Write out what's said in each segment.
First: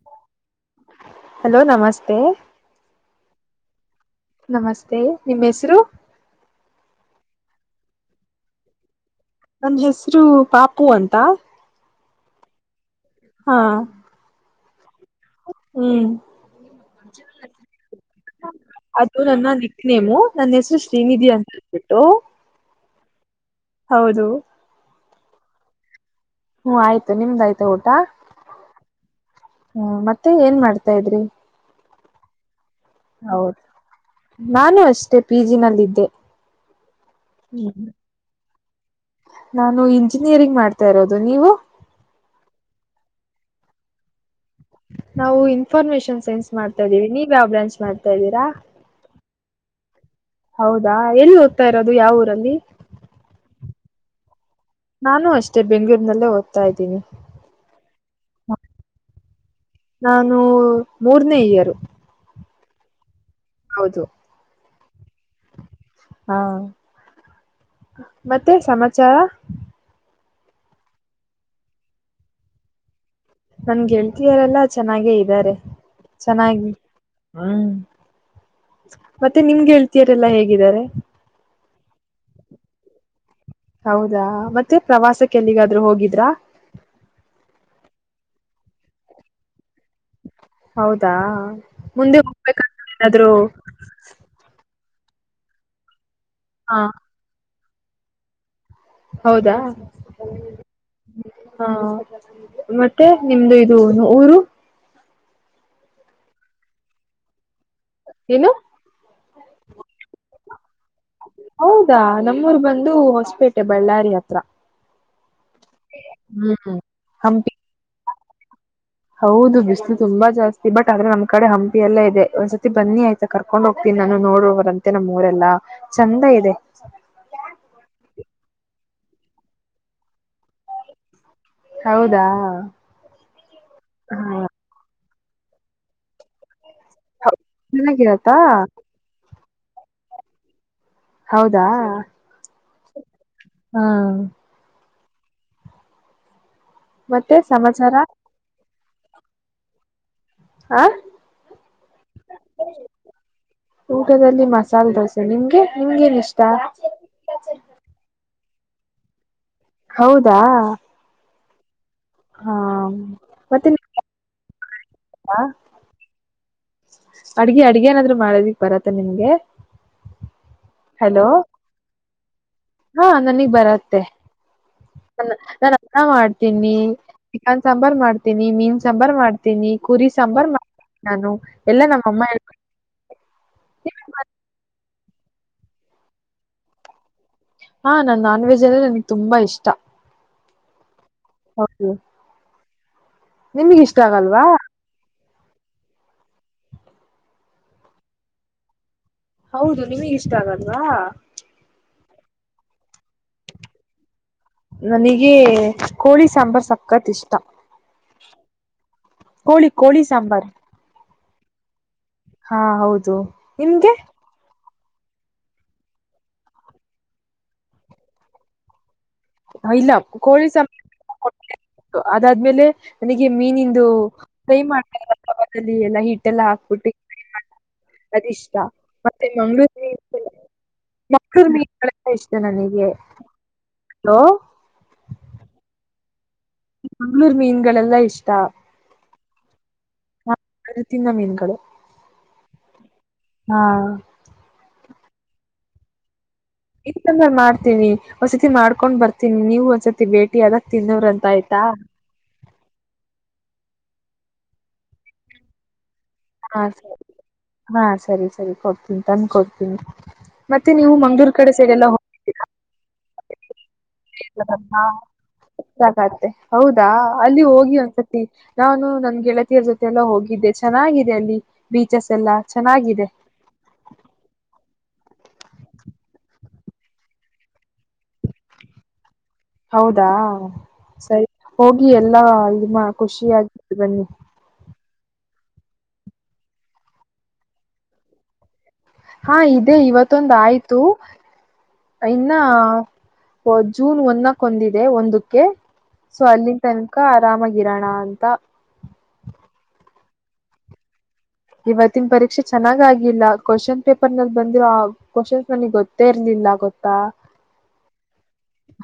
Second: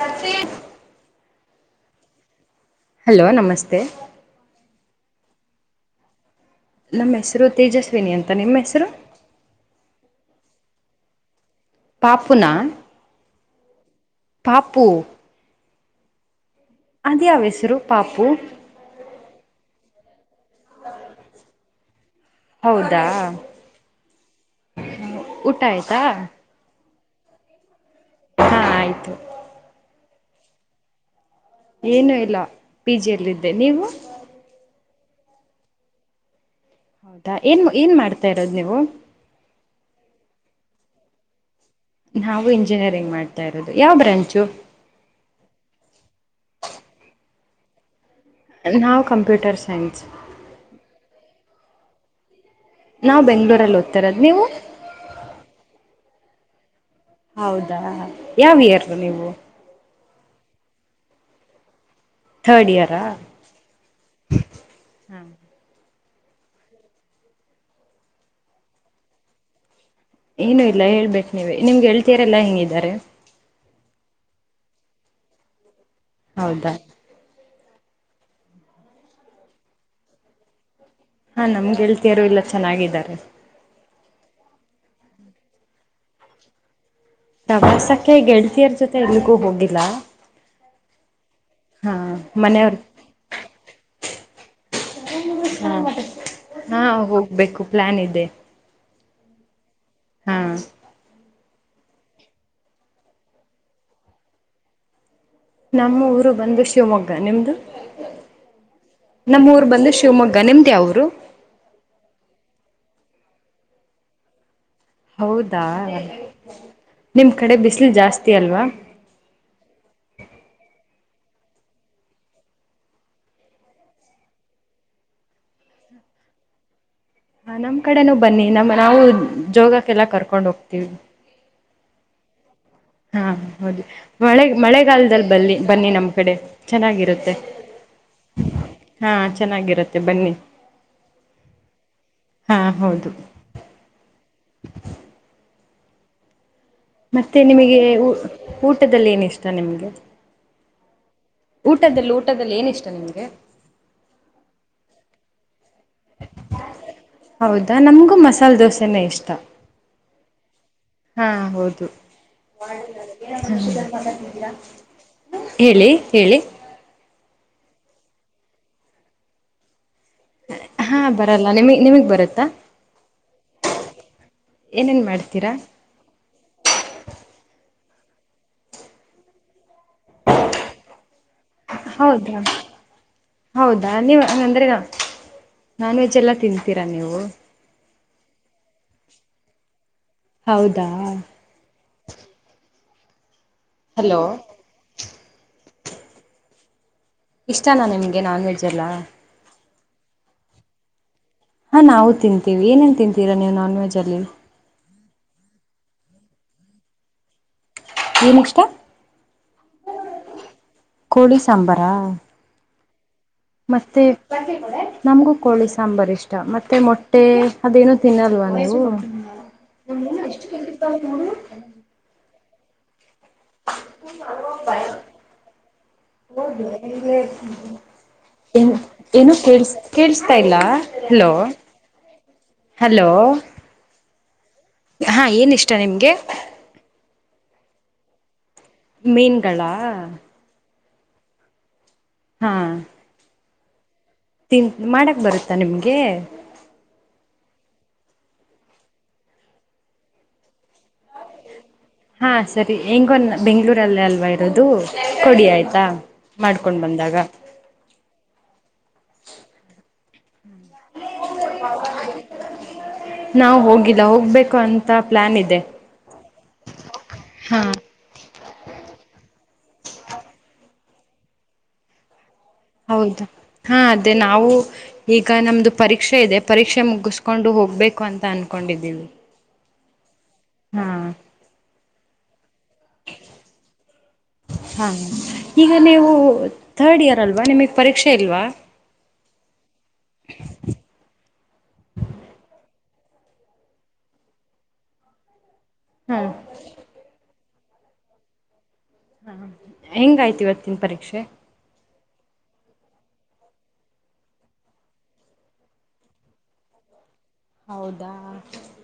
Sachin hello ನಮಸ್ತೆ hello ನಮಸ್ತೆ ನಮಸ್ತೆ ನಿಮ್ಮ್ ಹೆಸರು. ನಮ್ ಹೆಸರು ತೇಜಸ್ವಿನಿ ಅಂತ ನಿಮ್ ಹೆಸರು. ನನ್ ಹೆಸರು ಪಾಪು ಅಂತ ಪಾಪುನ ಹಾ ಪಾಪು ಹ್ಮ್ ಅದ್ಯಾವ್ ಹೆಸ್ರು ಪಾಪು ಅದು ನನ್ನ ನಿಕ್ನೇಮು ನನ್ ಹೆಸರು ಶ್ರೀನಿಧಿ ಅಂತೇಳ್ಬಿಟ್ಟು. ಹೌದಾ ಆ ಊಟ ಆಯ್ತಾ. ಹ್ಮ್ ಆಯ್ತು ನಿಮ್ದ್ ಆಯ್ತಾ ಊಟಾ ಹಾ ಆಯ್ತು. ಹ್ಮ ಮತ್ತೆ ಏನ್ ಮಾಡ್ತಾ ಇದ್ರಿ. ಏನು ಇಲ್ಲ ಪಿ ಜಿ ಯಲ್ಲಿದ್ದೆ ಹೌದು ನೀವು. ನಾನು ಅಷ್ಟೇ ಪಿ ಜಿ ನಲ್ಲಿದ್ದೆ ಹೌದಾ ಏನ್ ಹ್ಮ್ ಏನ್ ಮಾಡ್ತಾ ಇರೋದ್ ನೀವು. ನಾನು ಇಂಜಿನಿಯರಿಂಗ್ ಮಾಡ್ತಾ ಇರೋದು ನೀವು. ನಾವು ಇಂಜಿನಿಯರಿಂಗ್ ಮಾಡ್ತಾ ಇರೋದು ಯಾವ ಬ್ರಾಂಚು. ನಾವು ಇನ್ಫಾರ್ಮೇಶನ್ ಸೈನ್ಸ್ ಮಾಡ್ತಾ ಇದ್ದೀವಿ ನೀವ್ ಯಾವ್ ಬ್ರಾಂಚ್ ಮಾಡ್ತಾ ಇದ್ದೀರ. ನಾವ್ ಕಂಪ್ಯೂಟರ್ ಸೈನ್ಸ್. ಹೌದಾ ಎಲ್ ಓದ್ತಾ ಇರೋದು ಯಾವ್ ಊರಲ್ಲಿ. ನಾವ್ ಬೆಂಗ್ಳೂರಲ್ಲಿ ಓದ್ತಿರೋದ್ ನೀವು. ನಾನು ಅಷ್ಟೇ ಬೆಂಳೂರಿನಲ್ಲೇ ಓದ್ತಾ ಇದ್ದೀನಿ. ಹೌದಾ ಯಾವ್ ಇಯರು ನೀವು. ನಾನು ಮೂರ್ನೇ ಇಯರು ಥರ್ಡ್ ಇಯರಾ ಹೌದು ಹ್ಮ್ ಹಾ ಮತ್ತೆ ಸಮಾಚಾರ. ಏನು ಇಲ್ಲ ಹೇಳ್ಬೇಕ್ ನೀವೆ ನಿಮ್ಗೆ ಗೆಳ್ತೀಯರೆಲ್ಲಾ ಹೆಗಿದಾರೆ. ನನ್ ಗೆಳತಿಯರೆಲ್ಲಾ ಚೆನ್ನಾಗೇ ಇದ್ದಾರೆ ಚೆನ್ನಾಗಿ ಹೌದಾ ಹ್ಮ್ ಮತ್ತೆ ನಿಮ್ಗೆ ಗೆಳ್ತಿಯರೆಲ್ಲಾ ಹೇಗಿದ್ದಾರೆ. ಹಾ ನನ್ನ ಗೆಳತಿಯರು ಎಲ್ಲಾ ಚೆನ್ನಾಗಿದ್ದಾರೆ. ಹೌದಾ ಮತ್ತೆ ಪ್ರವಾಸಕ್ಕೆ ಎಲ್ಲಿಗಾದ್ರು ಹೋಗಿದ್ರಾ. ಪ್ರವಾಸಕ್ಕೆ ಗೆಳತಿಯರ್ ಜೊತೆ ಎಲ್ಲಿಗೂ ಹೋಗಿಲ್ಲಾ. ಹೌದಾ ಮುಂದೆ ಮನೆಯವ್ರ ಹೋಗ್ಬೇಕಂತ ಏನಾದ್ರು. ಹಾ ಹ ಹಾ ಹೋಗ್ಬೇಕು ಪ್ಲಾನ್ ಇದೆ. ಹೌದಾ. ಹಾ ಹಾ ಮತ್ತೆ ನಿಮ್ದು ಇದು ಊರು. ನಮ್ಮ ಊರು ಬಂದು ಶಿವಮೊಗ್ಗ ನಿಮ್ಮದು. ಏನು ನಮ್ಮ ಊರು ಬಂದು ಶಿವಮೊಗ್ಗ ನಿಮ್ಮದು ಯಾವ ಊರು. ಹೌದಾ ನಮ್ಮೂರು ಬಂದು ಹೊಸಪೇಟೆ ಬಳ್ಳಾರಿ ಹತ್ರ. ಹೌದಾ ಹ್ಮ್ ನಿಮ್ಮ ಹಂಪಿ ಕಡೆ ಬಿಸಿಲು ಜಾಸ್ತಿ ಅಲ್ವಾ. ಹೌದು ಬಿಸ್ಲು ತುಂಬಾ ಜಾಸ್ತಿ ಬಟ್ ಆದ್ರೆ ನಮ್ ಕಡೆ ಹಂಪಿ ಎಲ್ಲ ಇದೆ ಒಂದ್ಸರ್ತಿ ಬನ್ನಿ ಆಯ್ತು. ಕರ್ಕೊಂಡ್ ಹೋಗ್ತೀನಿ ನಾನು ನೋಡುವವರಂತೆ ನಮ್ಮ್ ಊರೆಲ್ಲಾ ಚಂದ ಇದೆ. ಹ ನಮ್ಮ ಕಡೆನೂ ಬನ್ನಿ ನಮ್ಮ್ ನಾವು ಜೋಗಕ್ಕೆಲ್ಲಾ ಕರ್ಕೊಂಡ್ ಹೋಗ್ತೀವಿ. ಹೌದಾ ಹಾ ಹೌದು ಹ ಮಳೆ ಮಳೆಗಾಲದಲ್ಲಿ ಬನ್ನಿ ಬನ್ನಿ ನಮ್ಮ ಕಡೆ. ಚೆನ್ನಾಗಿರುತ್ತೆ ಚೆನ್ನಾಗಿರತ್ತಾ ಹಾ ಚೆನ್ನಾಗಿರುತ್ತೆ ಬನ್ನಿ. ಹೌದಾ ಹಾ ಹೌದು ಹಾ ಮತ್ತೆ ನಿಮಗೆ ಊ ಊಟದಲ್ಲಿ ಏನ ಇಷ್ಟ ನಿಮ್ಗೆ. ಆ ಊಟದಲ್ಲಿ ಊಟದಲ್ಲಿ ಏನ ಇಷ್ಟ ನಿಮ್ಗೆ. ಊಟದಲ್ಲಿ ಮಸಾಲೆ ದೋಸೆ ನಿಮಗೆ ನಿಮಗ ಏನ್ ಇಷ್ಟ. ಹೌದಾ ನಮ್ಗೂ ಮಸಾಲೆ ದೋಸೆನೇ ಇಸ್ಟಾ. ಹೌದಾ ಹಾ ಹೌದು ಹಾ ಆ ಹೇಳಿ ಹೇಳಿ. ಅಡ್ಗೆ ಅಡ್ಗೆ ನಾದ್ರು ಮಾಡೋದಿಕ್ ಬರತ್ತ ನಿಮ್ಗೆ. ಹಾ ಹಲೋ ಬರಲ್ಲ. ನಿಮ ನಿಮಗ್ ಬರುತ್ತಾ. ಹಾ ನನಗ್ ಏನೇನ್ ಮಾಡ್ತೀರಾ. ನಾನು ಅನ್ನ ಮಾಡ್ತೀನಿ ಚಿಕ್ಕನ್ ಸಾಂಬಾರ್ ಮಾಡ್ತೀನಿ ಮೀನ್ ಸಾಂಬಾರ ಮಾಡ್ತೀನಿ. ತಿನಿ ಕುರಿ ಸಾಂಬಾರ ಮಾಡ್ತಿನಿ ನಾನು ಎಲ್ಲಾ ನಮ್ಮ ಅಮ್ಮ. ಹೌದಾ ಹೌದಾ ನೀವು ಹಂಗಂದ್ರೆ ನಾನ್ ವೆಜ್ ಎಲ್ಲ ತಿಂತೀರಾ ನೀವು. ಹಾ ನಾನ್ ನಾನ್ ವೆಜ್ ಎಲ್ಲಾ ನನ್ಗೆ ತುಂಬ ಇಷ್ಟ. ಹೌದಾ ಓ ಕೆ. ನಿಮಗ ಇಷ್ಟ ಹಲೋ ಆಗಲ್ವಾ. ಇಷ್ಟನಾ ನಿಮಗೆ ನಾನ್ ವೆಜ್ ಎಲ್ಲಾ. ಹೌದು ನಿಮಗ ಇಷ್ಟಾ ಆಗಲ್ವಾ. ಹಾ ನಾವು ತಿಂತೀವಿ. ಏನೇನ್ ತಿಂತೀರಾ ನೀವು ನಾನ್ ವೆಜ್ ಅಲ್ಲಿ ನನಗೆ ಕೋಳಿ ಸಾಂಬಾರ್ ಸಕತ್ ಇಷ್ಟ. ಏನಷ್ಟಾ ಕೋಳಿ ಕೋಳಿ ಸಾಂಬಾರ್ ಕೋಳಿ ಸಾಂಬಾರ. ಹಾ ಹೌದು ನಿಮ್ಗೆ. ನಮಗೂ ಕೋಳಿ ಸಾಂಬಾರ ಇಷ್ಟ ಮತ್ತೆ ಮೊಟ್ಟೆ ಅದೇನು ತಿನ್ನಲ್ವಾ ನೀವು. ಇಲ್ಲ ನಮ್ಮ ಎಷ್ಟು ಕೋಳಿ ಸಾಂಬಾರ್ ಕೇಳತಾವ್ರೆ ನೋಡು ಅದಾದ್ಮೇಲೆ ನನಿಗೆ ಮೀನಂದು ಪ್ರೈ ಮಾಡ್ತರಲ್ಲ ಗೊತ್ತಾ ಅದ್ರಲ್ಕ್ ಎಲ್ಲ ಹಿಟ್ಟೆಲ್ಲ ಹಾಕ್ಬಿಟ್ಟಿ. [inaudible] ಅದಿಷ್ಟ ಏನ್ ಮತ್ತೆ ಏನು ಕೇಳಸ್ ಮಂಗಳೂರು ಮೀನ್ ಕೇಳಿಸ್ತಾ ಇಲ್ಲ [inaudible] ಹಲೋ ಮಂಗಳೂರು ಮೀನ್ ಇಷ್ಟು ನನಗೆ ಹಲೋ ಹಲೋ ಹಾ ಏನ ಇಷ್ಟ ನಿಮ್ಗೆ. ಮಂಗ್ಗಳೂರು ಮೀನ್ಗಳೆಲ್ಲ ಇಷ್ಟ ಮೀನ್ಗಳಾ ಹ ಅರುತಿನ ಮೀನುಗಳು ಹಾ ಹಾ ತಿನ್ ಮಾಡಕ್ಕೆ ಬರುತ್ತಾ ನಿಮಗೆ ಇಂದ ಮಾಡ್ತೀನಿ ಒಂದ್ಸತಿ ಮಾಡ್ಕೊಂಡ್ ಬರ್ತೀನಿ ನೀವು ಒಂದ್ಸರ್ತಿ ಭೇಟಿ ಅದಕ್ ತಿನ್ನೋ್ರಂತ ಆಯ್ತಾ ಹಾ ಸರಿ ಹೆಂಗೊಂದು ಬೆಂಗ್ಗಳೂರಲ್ಲಲ್ಲೆ ಅಲ್ವಾ ಇರೋದು ಕೊಡಿ ಆಯ್ತಾ. ಹಾ ಮಾಡ್ಕೊಂಡು ಸರಿ ಬಂದಾಗಾ. ಹಾ ಸರಿ ಸರಿ ಕೊಡ್ತೀನಿ ತಂದ ಕೊಡ್ತೀನಿ ಮತ್ತೆ ನೀವು ಮಂ. ನಾ ಹೋಗಿದ್ದ ಹೌದಾ ಅಲ್ಲಿ ಹಾ ಹೋಗಿ ಒಂದ್ಸತಿ ನಾನು ನನ್ ಗೆಳತಿಯರ ಜೊತೆಯಲ್ಲ ಹೋಗಿದ್ದೆ ಚೆನ್ನಾಗಿದೆ ಅಲ್ಲಿ ಬೀಚಸ್ ಎಲ್ಲಾ. ಹೌದು ಹಾ ಅದೇ ನಾವು ಈಗ ನಮ್ದು ಪರೀಕ್ಷೆ ಇದೆ ಪರೀಕ್ಷೆ ಮುಗಿಸ್ಕೊಂಡು ಹೋಗ್ಬೇಕು ಅಂತ ಅನ್ಕೊಂಡಿದ್ದೀವಿ ಹೌದಾ ಹಾ ಸರಿ ಹೋಗಿ ಎಲ್ಲಾ ನಿಮ್ಮ ಖುಷಿ ಆಗ ಬನ್ನಿ ಹಾ ಈಗ ನೀವು ಥರ್ಡ್ ಇಯರ್ ಅಲ್ವಾ ನಿಮಗ್ ಪರೀಕ್ಷೆ ಇಲ್ವಾ ಹಾ ಇದದೆ ಇವತ್ತೊಂದ್ ಆಯ್ತು ಇನ್ನ ಜೂನ್ ಒಂದಕ್ ಹೊಂದಿದೆ ಒಂದಕ್ಕೆ ಹಾ ಸೊ ಅಲ್ಲಿಂದ ತನಕ ಆರಾಮಾಗಿರೋಣ ಅಂತ ಹಾ ಹೆಂಗಯ್ತಿ ಇವತ್ತಿನ ಪರೀಕ್ಷೆ ಇವತ್ತಿನ ಪರೀಕ್ಷೆ ಚೆನ್ನಾಗ್ ಆಗಿಲ್ಲ ಕ್ವಶನ್ ಪೇಪರ್ ನಲ್ಲಿ ಬಂದ್ರು ಕಶನ್ಸ್ ನನಗ್ ಗೊತ್ತೇ ಇರ್ಲಿಲ್ಲ ಗೊತ್ತಾ ಹೌದಾ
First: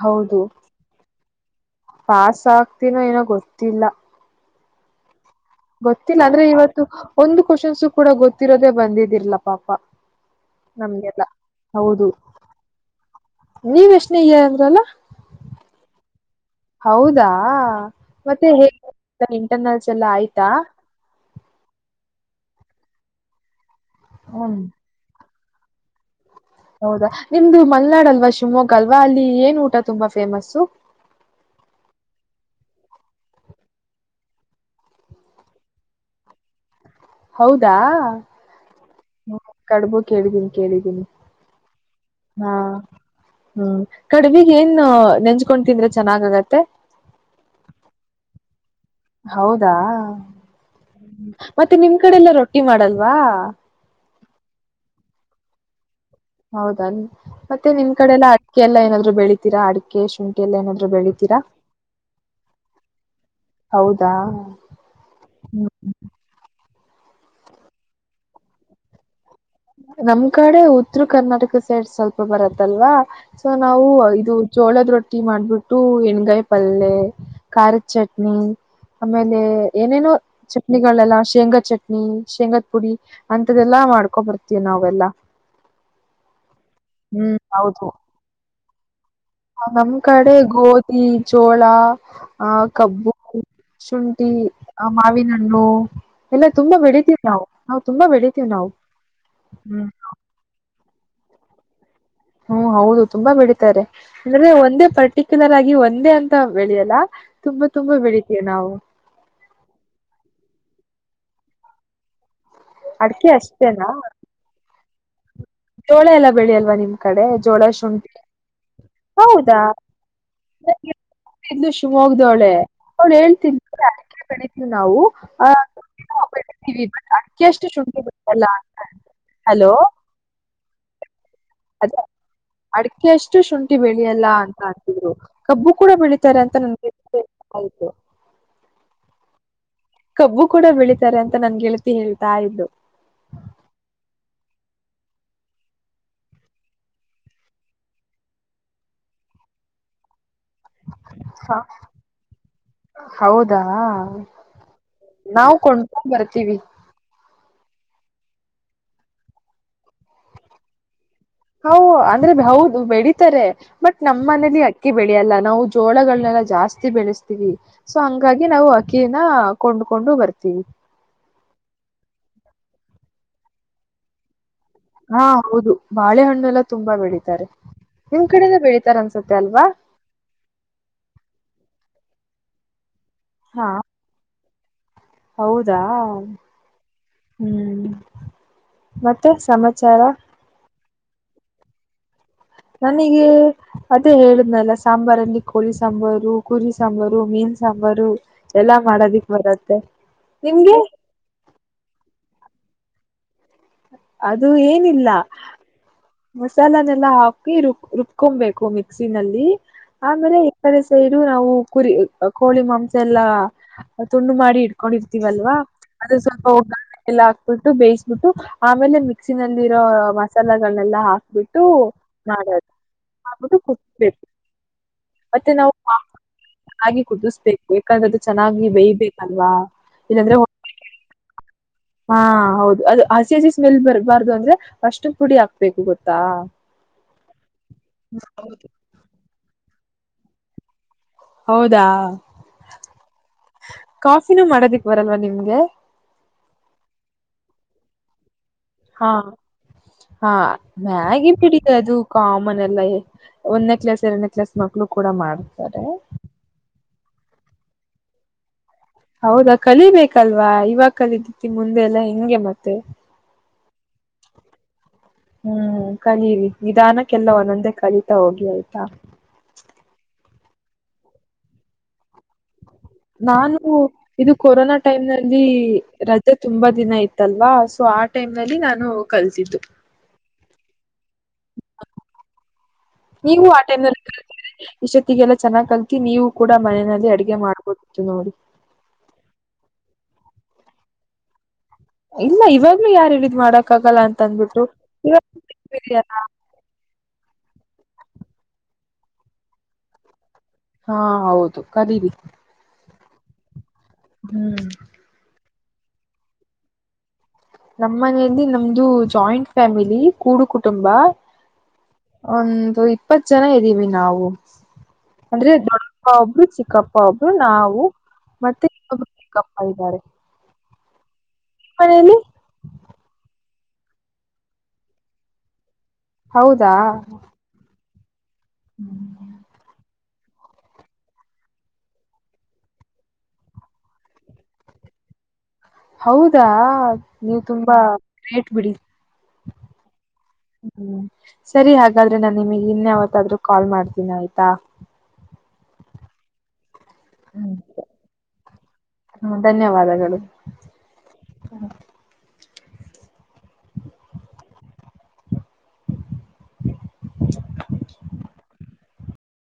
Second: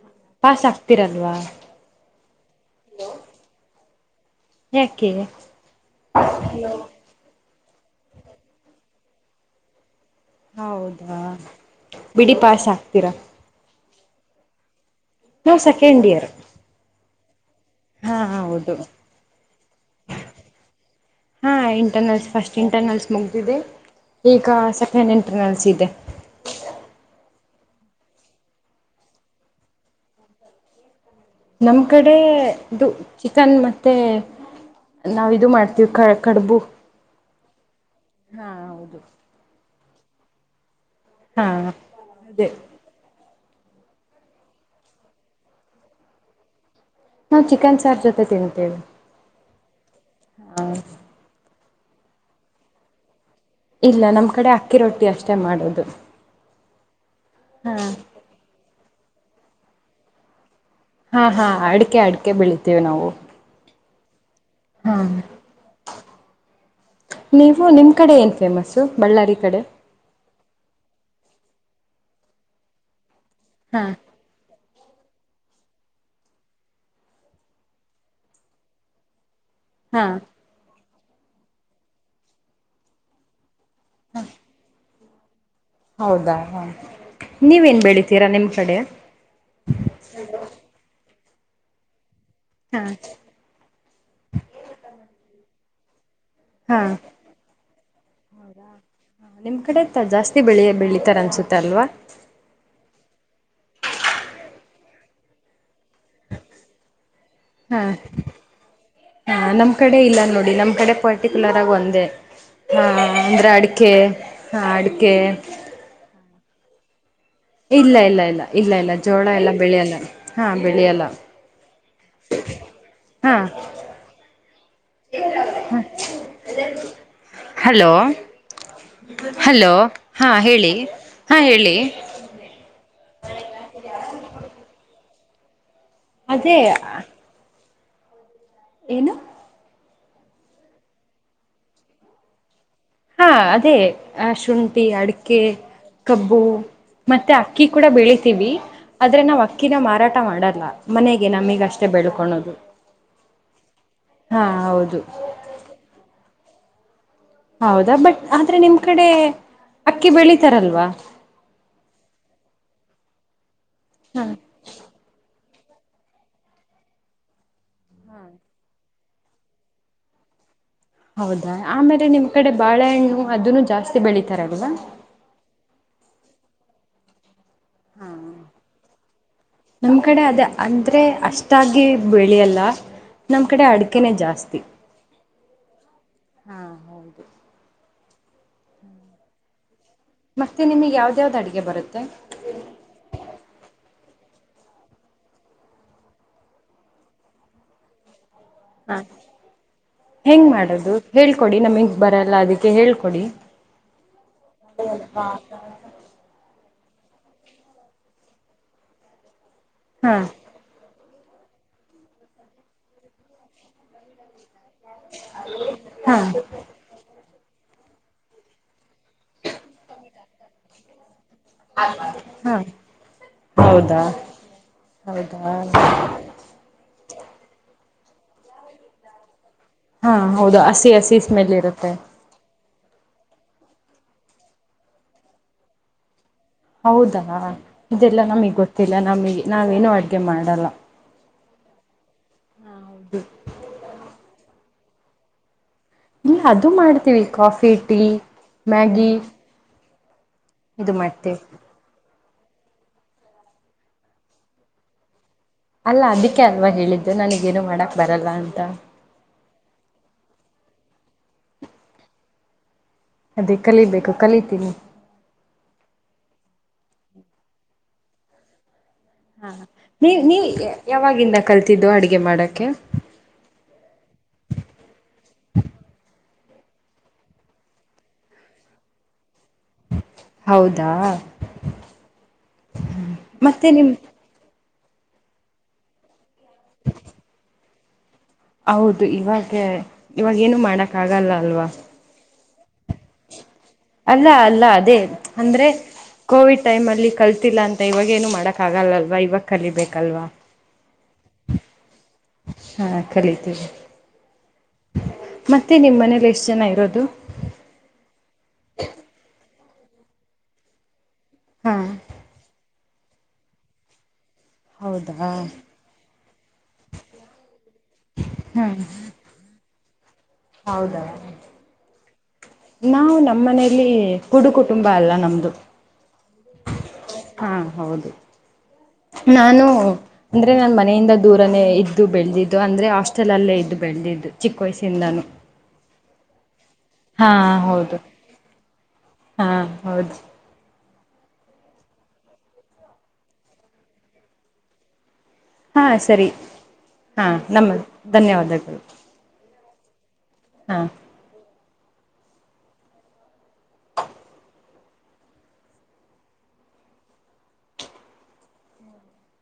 ಹೌದು ಪಾಸ್ ಆಗ್ತಿರಲ್ವಾ ಪಾಸ್ ಆಗ್ತನೋ ಏನೋ ಗೊತ್ತಿಲ್ಲ ಯಕ್ಕ ಗೊತ್ತಿಲ್ಲ ಅಂದ್ರೆ ಇವತ್ತು ಒಂದು ಕ್ವಶನ್ಸ ಕೂಡ ಗೊತ್ತಿರೋದೇ ಬಂದಿದಿಲ್ಲಲ ಪಾಪ ಹೌದಾ ನಮ್ಗೆಲ್ಲ ಹೌದು ಬಿಡಿ ಪಾಸ್ ಆಕ್ತೀರಾ ನೀವ್ ಎಷ್ಟನೇ ಅಂದ್ರಲ್ಲ ನಾವು ಸೆಕೆಂಡ್ ಇಯರ್ ಹೌದಾ ಹಾ ಮತ್ತೆ ಹೌದು ಇಂಟರ್ನಲ್ಸ್ ಎಲ್ಲ ಆಯ್ತಾ ಹಾ ಇಂಟರ್ನಲ್ಸ್ ಫಸ್ಟ್ ಇಂಟರ್ನಲ್ಸ್ ಮುಗ್ದಿದೆ ಈಗ ಹ್ಮ್ ಸೆಕೆಂಡ್ ಇಂಟರ್ನಲ್ ಸೀದೆ ಹೌದಾ ನಿಮ್ದು ಮಲ್ನಾಡ್ ಅಲ್ವಾ ಶಿವಮೊಗ್ಗ ಅಲ್ವಾ ಅಲ್ಲಿ ಏನ್ ಊಟ ತುಂಬಾ ಫೇಮಸ್ಸು ನಮ್ಮ ಕಡೆ ಇದು ಚಿಕನ್ ಮತೆ ನಾವು ಇದು ಮಾಡ್ತೀವಿ ಕ ಕಡುಬು ಹೌದಾ ಹಾ ಹೌದು ಕಡುಬು ಕೇಳಿದೀನಿ ಕೇಳಿದ್ದೀನಿ ಹಾ ಅದೇ ಹಾ ಹ್ಮ್ ಕಡುವಿಗ್ ಏನ್ ನೆಂಜಕೊಂಡ್ ತಿಂದ್ರೆ ಚೆನ್ನಾಗ್ ಆಗತ್ತೆ ನಾವು ಚಿಕನ್ ಸಾರ್ ಜೊತೆ ತಿಂತೇವೆ ಹೌದಾ ಹಾ ಮತ್ತೆ ನಿಮ್ ಕಡೆ ಎಲ್ಲ ರೊಟ್ಟಿ ಮಾಡಲ್ವಾ ಇಲ್ಲ ನಮ್ಮ್ ಕಡೆ ಅಕ್ಕಿ ರೊಟ್ಟಿ ಅಷ್ಟೇ ಮಾಡೋದು ಹೌದ ಮತ್ತೆ ಹಾ ನಿಮ್ಡೆ ಎಲ್ಲ ಅಡಿಕೆ ಎಲ್ಲಾ ಏನಾದ್ರು ಬೆಳಿತೀರಾ ಅಡಿಕೆ ಶುಂಠಿ ಎಲ್ಲಾ ಏನಾದ್ ಬೆಳ ಹಾ ಹಾ ಅಡಿಕೆ ಅಡಿಕೆ ಬೆಳಿತೇವಿ ನಾವು ಹೌದಾ ಹಾ ಹ್ಮ್ ನೀವು ನಿಮ್ ಕಡೆ ಏನ್ ಫೇಮಸ್ ಬಳ್ಳಾರಿ ಕಡೆ ನಮ್ ಕಡೆ ಉತ್ತರ ಕರ್ನಾಟಕ ಸೈಡ್ ಸ್ವಲ್ಪ ಬರತ್ತಲ್ವಾ ಸೊ ಹಾ ನಾವು ಇದು ಜೋಳದ ರೊಟ್ಟಿ ಮಾಡ್ಬಿಟ್ಟು ಎಣಗಾಯಿ ಪಲ್ಯ ಖಾರದ ಚಟ್ನಿ ಆಮೇಲೆ ಹಾ ಏನೇನು ಚಟ್ನಿಗಳೆಲ್ಲ ಶೇಂಗಾ ಚಟ್ನಿ ಶೇಂಗಾದ ಪುಡಿ ಅಂತದೆಲ್ಲಾ ಮಾಡ್ಕೊಬರ್ತ ಅವಿ ನಾವೆಲ್ಲ ಹೌದಾ ಹ ಹ್ಮ್ ನೀವೇನ್ ಹೌದು ಬೆಳಿತೀರಾ ನಿಮ್ ಕಡೆ ನಮ್ ಕಡೆ ಗೋಧಿ ಚೋಳ ಆ ಹಾ ಕಬ್ಬು ಶುಂಠಿ ಆ ಮಾವಿನಹಣ್ಣು ಎಲ್ಲ ತುಂಬಾ ಹಾ ಬೆಳಿತೀವಿ ನಾವು ನ ತುಂಬಾ ಬೆಳಿತೀವಿ ನಾವು ಹ್ಮ ಬೆಳೆಯ ಬೆಳಿತಾರೆ ಅನ್ಸುತ್ತೆ ಅಲ್ವಾ ಹ್ಮ್ ಹೌದು ತುಂಬಾ ಬೆಳಿತಾರೆ ಅಂದ್ರೆ ಒಂದೇ ಪರ್ಟಿಕ್ಯುಲರ್ ಆಗಿ ಒಂದೇ ಅಂತ ಬೆಳೆಯಲ್ಲ ತುಂಬಾ ಹಾ ತುಂಬಾ ಬೆಳೀತೀವಿ ನಾವು ಹಾ ನಮ್ ಕಡೆ ಇಲ್ಲ ನೋಡಿ ನಮ್ ಕಡೆ ಪರ್ಟಿಕ್ಯುಲರ್ ಆಗಿ ಒಂದೇ ಹಾ ಅಡ್ಕೆ ಅಂದ್ರೆ ಅಷ್ಟೇನಾ ಅಡಿಕೆ ಹ ಅಡಕೆ ಜೋಳೆ ಎಲ್ಲ ಬೆಳಿ ಅಲ್ವ ನಿಮ್ ಕಡೆ ಜೋಳ ಇಲ್ಲ ಶುಂಠಿ ಇಲ್ಲ ಇಲ್ಲ ಇಲ್ಲ ಇಲ್ಲ ಜೋಳ ಎಲ್ಲ ಹೌದಾ ಬೆಳೆಯಲ್ಲ ಹಾ ಬೆಳೆಯಲ್ಲ ಇದ್ಲು ಶಿವಮೊಗ್ವಳೆ ಅವ್ಳು ಹಾ ಹೇಳ್ತನ್ ಅದಕ್ಕೆ ಬೆಡಿತವಿ ನಾವು ಆ ಟ್ ಅಷ್ಟು ಹಲೋ ಶುಂಠಿ ಗತ್ತಲ್ಲ ಅ ಹಲೋ [unintelligible] ಹಾ ಹೇಳಿ ಹಾ ಹೇಳಿ ಅಡಕೆ ಅಷ್ಟು ಶುಂಠಿ ಬೆಳಿಯಲ್ಲ ಅಂತ ಅಂತಿದ್ರು ಕಬ್ಬು ಕೂಡ ಬೆಳಿತಾರೆ ಅದೇ ಅಂತ ನನ್ ಆಯತು ಏನು ಕಬ್ಬು ಕೂಡ ಬೆಳೀತಾರೆ ಅಂತ ನನ್ ಗೆಳತಿ ಹೇಳ್ತಾ ಇದ್ದು ಹಾ ಅದೇ ಆ ಶುಂಠಿ ಅಡಕೆ ಕಬ್ಬು ಮತ್ತೆ ಅಕ್ಕಿ ಕೂಡ ಬೆಳಿತೀವಿ ಆದ್ರೆ ನಾವು ಅಕ್ಕಿನ ಮಾರಾಟ ಮಾಡಲ್ಲ ಮನೆಗೆ ಹಾ ನಮಗ ಅಷ್ಟೇ ಬೆಳ್ಕೊಳೋದು ಹೌದಾ ಹಾ ಹೌದು ನಾವು ಕೊಂಡ್ಕೊಂಡ್ ಬರ್ತೀವಿ ಹೌದಾ ಬಟ್ ಆದ್ರೆ ನಿಮ್ ಕಡೆ ಅಕ್ಕಿ ಬೆಳಿತಾರಲ್ವಾ ಹೌ ಅಂದ್ರೆ ಹೌದು ಬೆಡೀತಾರೆ ಬಟ್ ನಮ್ಮ್ ಹಾ ಮನೇಲಿ ಅಕ್ಕಿ ಬೆಳೆಯಲ್ಲ ನಾವು ಜೋಳಗಳನ್ನನೆಲ್ಲ ಜಾಸ್ತಿ ಬೆಳೆಸ್ತೀವಿ ಸೊ ಹಂಗಾಗಿ ನಾವು ಅಕ್ಕ ಅಕ್ಕನ ಕೊಂಡ್ಕೊಂಡು ಬರ್ತೀವಿ ಹೌದಾ ಆಮೇಲೆ ನಿಮ್ ಕಡೆ ಬಾಳೆಹಣ್ಣು ಅದನ್ನು ಜಾಸ್ತಿ ಬೆಳಿತಾರಲ್ವಾ ಹಾ ಹೌದು ಬಾಳೆಹಣ್ಣುಲ್ಲ ತುಂಬಾ ಬೆಳಿತಾರೆ ನಿಮ್ ಕಡೆಯಿಂದ ಬೆಳಿತಾರ ಅನ್ಸತ್ತೆ ಅಲ್ವಾ ನಮ್ಮ ಕಡೆ ಅದ ಅಂದರೆ ಅಷ್ಟಾಗಿ ಬೆಳೆಯಲ್ಲ ನಮ್ಮ ಕಡೆ ಹಾ ಅಡಿಕೆನ ಜಾಸ್ತಿ ಹೌದಾ ಹಾ ಹೌದು ಹ್ಮ್ ಮತ್ತೆ ಸಮಾಚಾರ ಮತ್ತೆ ನಿಮಗೆ ಯಾವ್ದ ಯಾವ್ದು ಅಡುಗೆ ಬರುತ್ತೆ ನನಗೆ ಅದೇ ಹೇಳುದ್ನಲ್ಲ ಸಾಂಬಾರಲ್ಲಿ ಕೋಳಿ ಸಾಂಬಾರು ಕುರಿ ಸಾಂಬಾರು ಮೀನ್ ಸಾಂಬಾರು ಎಲ್ಲಾ ಹಾ ಮಾಡದಿಕ್ ಬರತ್ತೆ ಹೆಂಗ್ ನಿಮ್ಗೆ ಮಾಡೋದು ಹೇಳ್ಕೊಡಿ ನಮಗ್ ಬರಲ್ಲ ಅದಕ್ಕೆ ಹೇಳ್ಕೊಡಿ ಅದು ಏನಿಲ್ಲ ಮಸಾಲಾನೆಲ್ಲಾ ಹಾಕಿ ರು ರುಬ್ಕೊಬೇಕು ಮಿಕ್ಸಿನಲ್ಲಿ ಹಾ ಆಮೇಲೆ ಕಡೆ ಸೈಡು ನಾವು ಕುರಿ ಕೋಳಿ ಮಾಂಸ ಎಲ್ಲಾ ತುಂಡು ಮಾಡಿ ಇಡ್ವಿ ಹಾಕೊಂಡಿರ್ತೀವಲ್ವಾ ಅದು ಹಾ ಸ್ವಲ್ಪ ಒಗ್ಗ ಎಲ್ಲಾ ಹಾಕ್ಬಿಟ್ಟು ಬೇಯಿಸ್ಬಿಟ್ಟು ಆಮೇಲೆ ಮಿಕ್ಸಿನಲ್ಲಿ ಇರೋ ಮಸಾಲಗಳನ್ನೆಲ್ಲಾ ಹಾಕ ಬಿಟ್ಟು ಹಾ ಮಾಡದು ಮಾಡಬಿಟ್ಟು ಹೌದಾ ಕುತ್ಬೇಕು ಹೌದಾ ಹಾಗೆಕುದಿಸ್ಬೇಕು ಯಾಕಂದ್ರೆ ಅದು ಚನ್ನಾಗಿ ಬೇಯ್ಬೇಕು ಅಲ್ವಾ ಹಾ ಹೌದು ಹಸಿ ಹಸಿ ಸ್ಮೆಲ್ ಇರುತ್ತೆ ಹಾ ಹೌದು ಅದು ಹಸಿ ಹಸಿ ಸ್ಮೆಲ್ ಬರ್ಬಾರ್ದು ಅಂದ್ರೆ ಅಸ್ನ್ ಪುಡಿ ಹಾಕ್ಬೇಕು ಗೊತ್ತಾ ಹೌದಾ ಇದೆಲ್ಲಾ ನಮಗ್ ಗೊತ್ತಿಲ್ಲ ನಮಗೆ ನಾವೇನು ಅಡ್ಗೆ ಮಾಡಲ್ಲ ಹೌದಾ ಹೌದು ಕಾಫಿನೂ ಮಾಡೋದಿಕ್ ಬರಲ್ವಾ ನಿಮ್ಗೆ ಇಲ್ಲಿ ಅದು ಮಾಡ್ತೀವಿ ಕಾಫಿ ಟೀ ಮ್ಯಾಗಿ ಹಾ ಹಾ ಇದು ಮಗ ಮಾಡ್ತೇವಿ ಪೀಡಿದ ತು ಕಾಮನ್ ಎಲ್ಲ ಒಂದ್ ನೆಕ್ಲಾಸ್ ಎರಡು ನೆಕ್ಲಾಸ್ ಮಕ್ಳು ಕೂಡ ಮಾಡ್ತಾರೆ ಅಲ್ಲ ಅದಕ್ಕೆ ಅಲ್ವಾ ಹೇಳಿದ್ದೆ ನನಗಏನು ಮಾಡಕ್ ಬರಲ್ಲ ಅಂತ ಹೌದಾ ಕಲಿಬೇಕಲ್ವಾ ಇವಾಗ ಕಲಿದತಿ ಮುಂದೆ ಎಲ್ಲಾ ಹೆಂಗೆ ಮತ್ತೆ ಅದೇ ಕಲಿಬೇಕು ಕಲಿತೀನಿ ಹ್ಮ್ ಕಲೀರಿ ನಿಧಾನಕ್ಕೆಲ್ಲ ಒಂದೊಂದೇ ಕಲೀತಾ ಹೋಗಿ ಆಯ್ತಾ ಹಾ ನೀ ನೀ ಯಾವಾಗಿಂದ ಕಲ್ತಿದ್ದು ಅಡಗೆ ಮಾಡಕ್ಕೆ ನಾನು ಇದು ಕೊರೋನಾ ಟೈಮ್ ನಲ್ಲಿ ರಜೆ ತುಂಬಾ ದಿನ ಇತ್ತಲ್ವಾ ಸೊ ಆ ಟೈಮ್ ನಲ್ಲಿ ನಾನು ಕಲ್ತಿದ್ದು ಹೌದಾ ನೀವು ಆ ಮತ್ತೆ ಟೈಮ್ ನಿಮ್ ನಲ್ಲಿ ಕಲ್ತಿದ್ರೆ ಇಷ್ಟೊತ್ತಿಗೆಲ್ಲ ಚೆನ್ನಾಗ್ ಕಲ್ತಿ ನೀವು ಕೂಡ ಮನೆಯಲ್ಲಿ ಅಡಗೆ ಮಾಡ್ಬೋದು ಚೆನ್ನಾಡಿ ಹೌದು ಇವಾಗೇ ಇವಾಗ ಏನು ಮಾಡಕ್ ಆಗಲ್ಲ ಅಲ್ವಾ ಇಲ್ಲ ಇವಾಗ್ಲುೂ ಯಾರ ಹೇಳಿದ್ ಮಾಡಕ್ ಆಗಲ್ಲ ಅಂತ ಅಲ್ಲ ಅಂದ್ಬಿಟ್ಟು ಅಲ್ಲ ಅದೇ ಅಂದ್ರೆ ಇವಾಗ ಕೋವಿಡ್ ಟೈಮ್ ಅಲ್ಲಿ ಕಲ್ತಿಲ್ಲಾ ಅಂತ ಇವಾಗೇನು ಮಾಡಕ್ ಆಗಲ್ಲಲ್ವಾ ಇವಾಗ ಕಲಿಬೇಕಲ್ವಾ. ಹಾ ಹೌದು ಕಲೀರೀ ಹಾ ಕಲಿತೀವಿ ಹ್ಮ್ ಮತ್ತೆ ನಿಮ್ಮ ಮನೇಲಿ ಎಷ್ಟು ಜನ ಇರೋದು. ನಮ್ಮ್ ಮನೆಯಲ್ಲಿ ನಮ್ದು ಜಾಯಿಂಟ್ ಫ್ಯಾಮಿಲಿ ಕೂಡು ಕುಟುಂಬ. ಹ್ಮ್ ಒಂದು ಇಪ್ಪತ್ ಜನ ಇದ್ದೀವಿ ನಾವು ಹೌದಾ ಅಂದ್ರೆ ದೋಡ್ಡ ಆ ಒಬ್ರು ಚಿಕ್ಕಪ್ಪಾಬ್ರು ನಾವು ಹಾ ಮತ್ತೆ ಇನ್ನೊಬ್ರು ಚಿಕ್ಕಪ್ಪ ಇದ್ದಾರೆ. ಹೌದಾ ಮಣನು ನಾವು ನಮ್ಮ ಮನೇಲಿ ಕುಡು ಕುಟುಂಬ ಅಲ್ಲ ನಮ್ದು ಹೌದಾ ಹಾ ಹೌದು. ಹ್ಮ್ ನಾನು ಅಂದ್ರೆ ನಾನ್ ಮನೆಯಿಂದ ದೂರನೇ ಇದ್ದು ಬೆಳೆದಿದ್ದು ಅಂದ್ರೆ ಹಾಸ್ಟೆಲ್ ಅಲ್ಲೇ ಇದ್ದು ಬೆಳೆದಿದ್ದು. ಚಿಕ್ಕ ವಯಸಿಂದಾನು ಹೌದಾ ನೀವು ತುಂಬಾ ಹೌದು ಗ್ರೇಟ್ ಬಿಡಿ. ಹಾ ಹೌದು ಹ್ಮ್ ಸರಿ ಹಾಗಾದ್ರೆ ನಾನ್ ನಿಮಗ್ ಇನ್ ಯಾವತ್ತಾದ್ರು ಕಾಲ್ ಮಾಡ್ತೀನಿ ಆಯ್ತಾ. ಹಾ ಸರಿ ಹಾ ನಮ್ ಧನ್ಯವಾದಗಳು. ಹ್ಮ ಧನ್ಯವಾದಗಳು. ಹಾ [inaudible]